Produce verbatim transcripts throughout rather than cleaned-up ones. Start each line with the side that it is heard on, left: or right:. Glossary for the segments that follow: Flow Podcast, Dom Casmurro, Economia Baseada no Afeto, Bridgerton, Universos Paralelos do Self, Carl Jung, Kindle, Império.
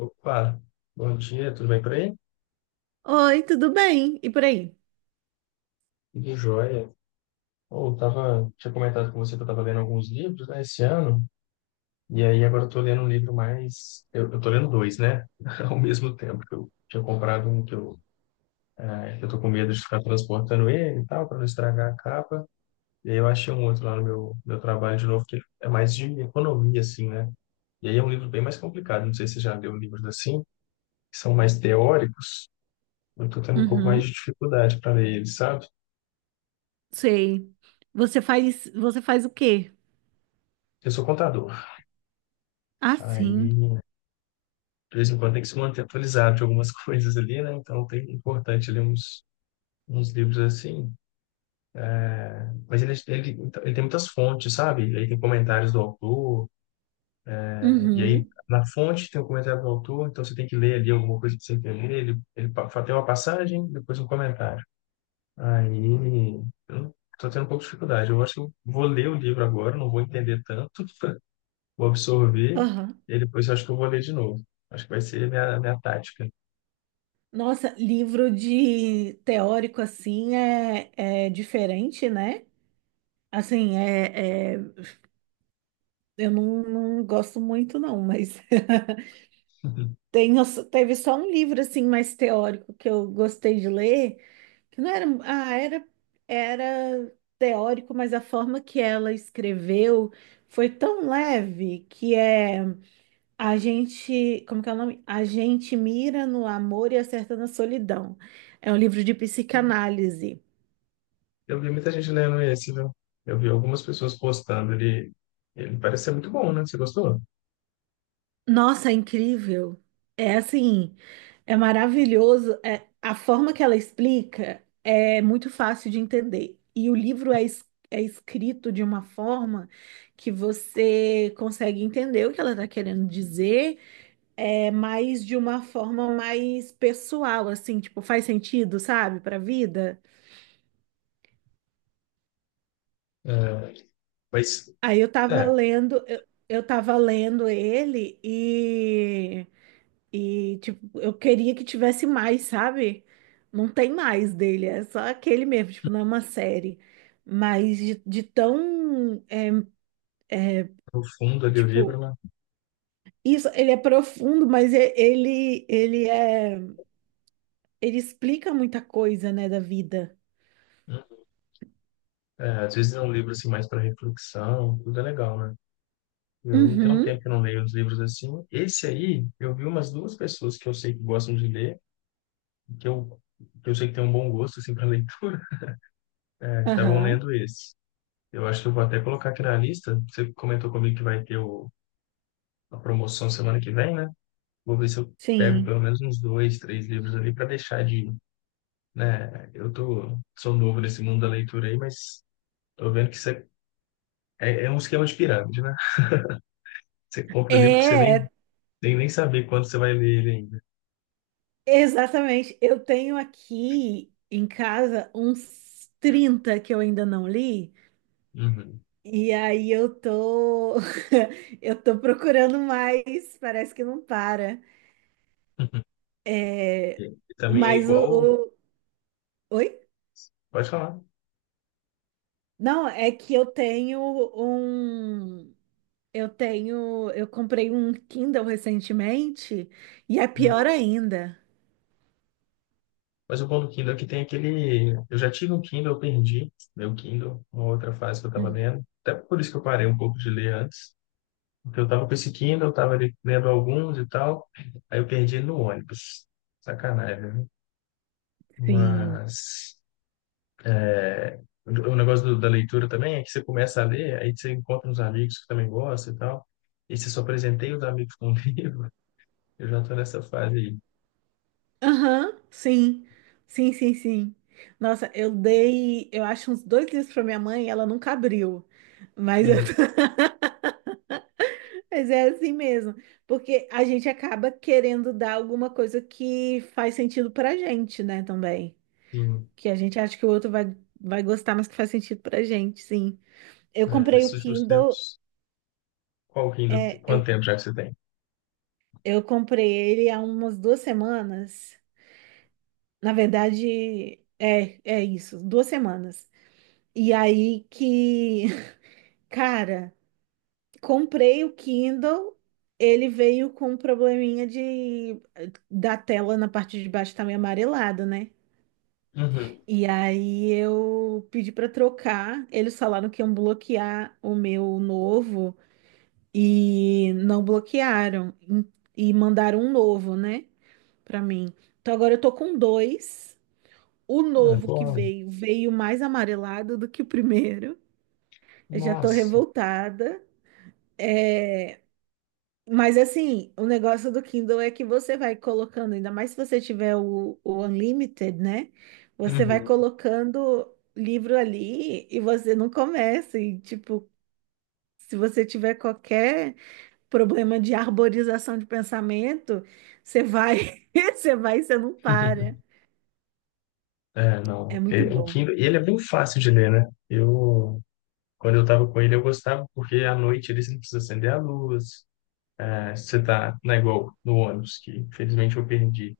left: Opa, bom dia, tudo bem por aí?
right: Oi, tudo bem? E por aí?
left: Tudo jóia. Ou tava, tinha comentado com você que eu tava lendo alguns livros, né, esse ano, e aí agora eu tô lendo um livro mais, eu, eu tô lendo dois, né, ao mesmo tempo que eu tinha comprado um que eu, eh, que eu tô com medo de ficar transportando ele e tal, para não estragar a capa, e aí eu achei um outro lá no meu, meu trabalho de novo, que é mais de economia, assim, né, e aí é um livro bem mais complicado, não sei se você já leu livros assim, que são mais teóricos. Eu tô tendo um pouco mais de
right: Uhum,
left: dificuldade para ler eles, sabe?
right: sei. Você faz, você faz o quê?
left: Eu sou contador.
right: Ah,
left: Aí,
right: sim.
left: de vez em quando tem que se manter atualizado de algumas coisas ali, né? Então, tem importante ler uns, uns livros assim. Mas ele, ele, então, ele tem muitas fontes, sabe? Aí tem comentários do autor, né? E aí
right: Uhum.
left: na fonte tem o comentário do autor, então você tem que ler ali alguma coisa para você entender. Ele, ele pa- tem uma passagem, depois um comentário. Aí, eu tô tendo um pouco de dificuldade. Eu acho que eu vou ler o livro agora, não vou entender tanto, vou absorver,
right: Aham.
left: e depois eu acho que eu vou ler de novo. Acho que vai ser a minha, a minha tática.
right: Nossa, livro de teórico assim é, é diferente, né? Assim, é, é- eu não, não gosto muito, não, mas tem, teve só um livro assim mais teórico que eu gostei de ler. Que não era, ah, era, era teórico, mas a forma que ela escreveu foi tão leve que é a gente, como que é o nome? A gente mira no amor e acerta na solidão. É um livro de psicanálise.
left: Eu vi muita gente lendo esse, viu? Eu vi algumas pessoas postando. Ele, ele parece ser muito bom, né? Você gostou?
right: Nossa, é incrível. É assim, é maravilhoso. É, a forma que ela explica é muito fácil de entender. E o livro é, es- é escrito de uma forma que você consegue entender o que ela está querendo dizer, é, mas de uma forma mais pessoal, assim, tipo, faz sentido, sabe, para a vida.
left: É, mas,
right: Aí eu tava
left: é,
right: lendo, eu, eu tava lendo ele e. E, tipo, eu queria que tivesse mais, sabe? Não tem mais dele, é só aquele mesmo, tipo, não é uma série. Mas de, de tão, é,
left: no fundo ali o livro,
right: tipo,
left: né?
right: isso, ele é profundo, mas e- ele, ele é, ele explica muita coisa, né, da vida.
left: É, às vezes é um livro assim mais para reflexão, tudo é legal, né? Eu tenho um
right: Uhum,
left: tempo que não leio os livros assim. Esse aí, eu vi umas duas pessoas que eu sei que gostam de ler, que eu, que eu sei que tem um bom gosto assim para leitura, é, que estavam
right: aham,
left: lendo esse. Eu acho que eu vou até colocar aqui na lista. Você comentou comigo que vai ter o, a promoção semana que vem, né? Vou ver se eu pego pelo
right: sim.
left: menos uns dois, três livros ali para deixar de, né? Eu tô, sou novo nesse mundo da leitura aí, mas tô vendo que você, é, é é um esquema de pirâmide, né? Você compra o livro que você nem,
right: É,
left: nem, nem saber quando você vai ler ele ainda.
right: exatamente. Eu tenho aqui em casa uns trinta que eu ainda não li.
left: Uhum.
right: E aí eu tô eu tô procurando mais, parece que não para. É,
left: E, e também é
right: mas
left: igual,
right: o, o- Oi?
left: pode falar.
right: Não, é que eu tenho um eu tenho eu comprei um Kindle recentemente e é pior
left: Hum.
right: ainda.
left: Mas o bom do Kindle é que tem aquele. Eu já tive um Kindle, eu perdi meu Kindle, uma outra fase que eu estava
right: Hum,
left: lendo. Até por isso que eu parei um pouco de ler antes. Porque eu tava com esse Kindle, eu tava ali lendo alguns e tal. Aí eu perdi ele no ônibus. Sacanagem, né?
right: Sim.
left: Mas é, o o negócio do- da leitura também é que você começa a ler, aí você encontra uns amigos que também gostam e tal. E você só apresentei os amigos com o livro. Eu já tô nessa fase aí.
right: Aham, sim. Sim, sim, sim. Nossa, eu dei, eu acho uns dois livros para minha mãe, e ela nunca abriu. Mas eu
left: Uhum.
right: tô. Mas é assim mesmo, porque a gente acaba querendo dar alguma coisa que faz sentido pra gente, né, também.
left: Sim.
right: Que a gente acha que o outro vai, vai gostar, mas que faz sentido pra gente, sim. Eu
left: É,
right: comprei
left: nesses
right: o
left: últimos
right: Kindle,
left: tempos. Qual Kindle?
right: é, eu,
left: Quanto tempo já que você tem?
right: eu comprei ele há umas duas semanas. Na verdade, é, é isso, duas semanas. E aí que, cara. Comprei o Kindle, ele veio com um probleminha de da tela na parte de baixo tá meio amarelado, né?
left: Uhum.
right: E aí eu pedi para trocar, eles falaram que iam bloquear o meu novo e não bloquearam e mandaram um novo, né, para mim. Então agora eu tô com dois. O
left: Ah,
right: novo que
left: bom.
right: veio veio mais amarelado do que o primeiro. Eu já tô
left: Nossa.
right: revoltada. É, mas assim, o negócio do Kindle é que você vai colocando, ainda mais se você tiver o, o Unlimited, né? Você vai
left: Uhum.
right: colocando livro ali e você não começa. E, tipo, se você tiver qualquer problema de arborização de pensamento, você vai, você vai e você não para.
left: É,
right: É
left: não. É,
right: muito
left: o
right: bom.
left: Kindle, ele é bem fácil de ler, né? Eu quando eu estava com ele, eu gostava, porque à noite eles não precisam acender a luz. É, você tá, não é igual no ônibus, que infelizmente eu perdi.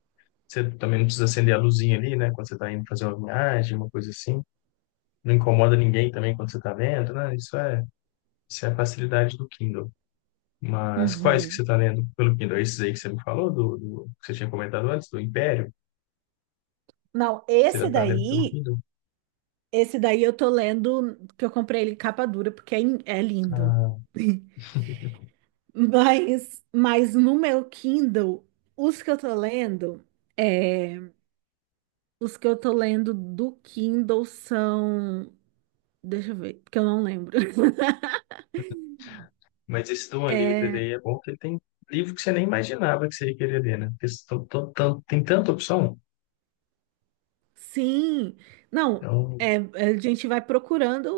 left: Você também não precisa acender a luzinha ali, né? Quando você está indo fazer uma viagem, uma coisa assim. Não incomoda ninguém também quando você está lendo, né? Isso é, isso é a facilidade do Kindle. Mas quais que você
right: Uhum.
left: está lendo pelo Kindle? É esses aí que você me falou, do, do- que você tinha comentado antes, do Império?
right: Não,
left: Você já
right: esse
left: está lendo pelo
right: daí,
left: Kindle?
right: esse daí eu tô lendo, que eu comprei ele em capa dura, porque é, in- é lindo.
left: Ah.
right: Mas, mas no meu Kindle, os que eu tô lendo, é, os que eu tô lendo do Kindle são, deixa eu ver, porque eu não lembro.
left: Mas esse do Unlimited
right: É,
left: aí é bom porque tem livro que você nem imaginava que você ia querer ler, né? Porque tão- tão- tão- tem tanta opção.
right: sim, não,
left: Então,
right: é, a gente vai procurando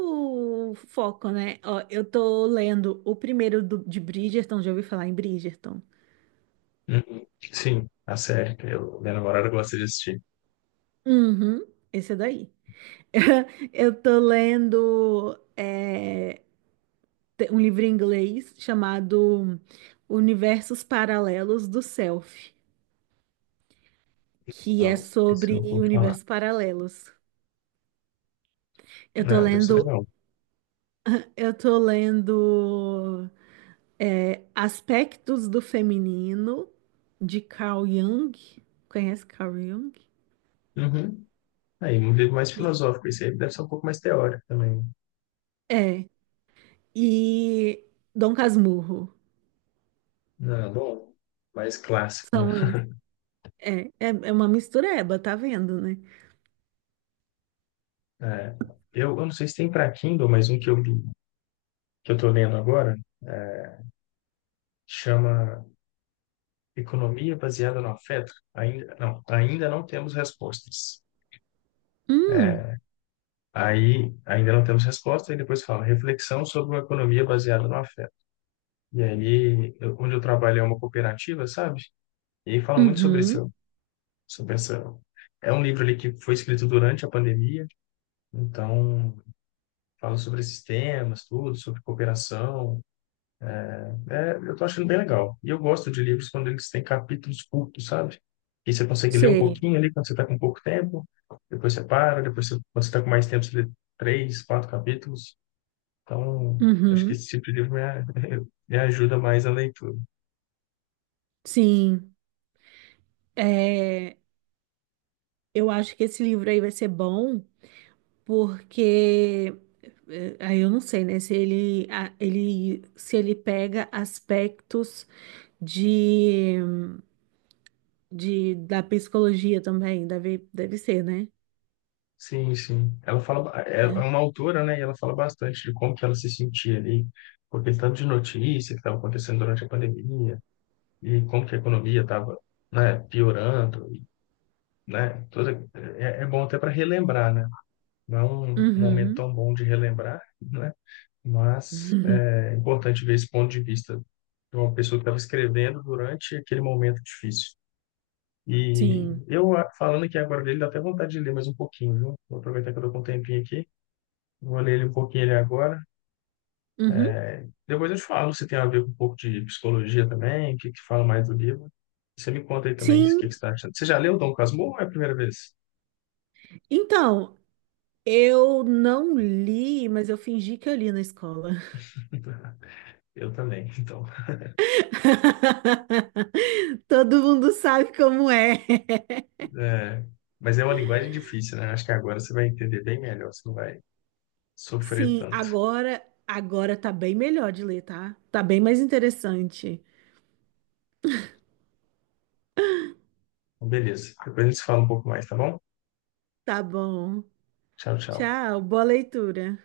right: o foco, né? Ó, eu tô lendo o primeiro do- de Bridgerton, já ouvi falar em Bridgerton.
left: uhum. Sim, a série. Eu, minha namorada gosta de assistir.
right: Uhum, esse é daí. Eu tô lendo. É, te- um livro em inglês chamado Universos Paralelos do Self, que é
left: Não, esse eu
right: sobre
left: não vou falar.
right: universos paralelos. Eu tô
left: Não, deve ser
right: lendo,
left: legal.
right: eu tô lendo é, Aspectos do Feminino de Carl Jung. Conhece Carl Jung?
left: Uhum. Aí, um livro mais
right: E-
left: filosófico. Esse aí deve ser um pouco mais teórico também, né?
right: É, e Dom Casmurro.
left: Não, bom, mais clássico, né?
right: São esses. É, é, é uma mistureba, tá vendo, né?
left: É. Eu, eu não sei se tem para Kindle, mas um que eu li, que eu tô lendo agora, é, chama Economia Baseada no Afeto. Ainda não, ainda não temos respostas.
right: Hum,
left: É, aí ainda não temos resposta, e depois fala reflexão sobre uma economia baseada no afeto. E aí, eu- onde eu trabalho é uma cooperativa, sabe? E aí fala muito sobre
right: uhum,
left: isso, sobre essa. É um livro ali que foi escrito durante a pandemia, então fala sobre esses temas, tudo, sobre cooperação. É, eu tô achando bem legal. E eu gosto de livros quando eles têm capítulos curtos, sabe? E você consegue ler um
right: sei.
left: pouquinho ali quando você está com pouco tempo, depois você para, depois você, quando você está com mais tempo, você lê três, quatro capítulos. Então, acho que
right: Uhum,
left: esse tipo de livro me, a- me ajuda mais a leitura.
right: sim. É, eu acho que esse livro aí vai ser bom, porque eh, aí eu não sei, né, se ele, a- ele se ele pega aspectos de, de da psicologia também, deve, deve ser, né?
left: Sim, sim. Ela fala, ba- é é uma autora, né? E ela fala bastante de como que ela se sentia ali, com aquele tanto de notícia que estava acontecendo durante a pandemia, e como que a economia estava, né, piorando, e, né? Toda, é, é bom até para relembrar, né? Não é um momento
right: Uhum.
left: tão bom de relembrar, né? Mas
right: Uhum.
left: é. E
right: Sim.
left: eu, ah, falando aqui agora dele, dá até vontade de ler mais um pouquinho, viu? Vou aproveitar que eu tô com um tempinho aqui. Vou ler ele um pouquinho ele agora.
right: Uhum.
left: Depois eu te falo se tem a ver com um pouco de psicologia também, o que que fala mais do livro. Você me conta aí também o que que
right: Sim.
left: você está achando. Você já leu Dom Casmurro ou é a primeira vez?
right: Então, eu não li, mas eu fingi que eu li na escola.
left: Eu também, então.
right: Todo mundo sabe como é.
left: É, mas é uma linguagem difícil, né? Acho que agora você vai entender bem melhor, você não vai sofrer
right: Sim,
left: tanto.
right: agora, agora tá bem melhor de ler, tá? Tá bem mais interessante.
left: Então, beleza, depois a gente se fala um pouco mais, tá bom?
right: Tá bom.
left: Tchau, tchau.
right: Tchau, boa leitura.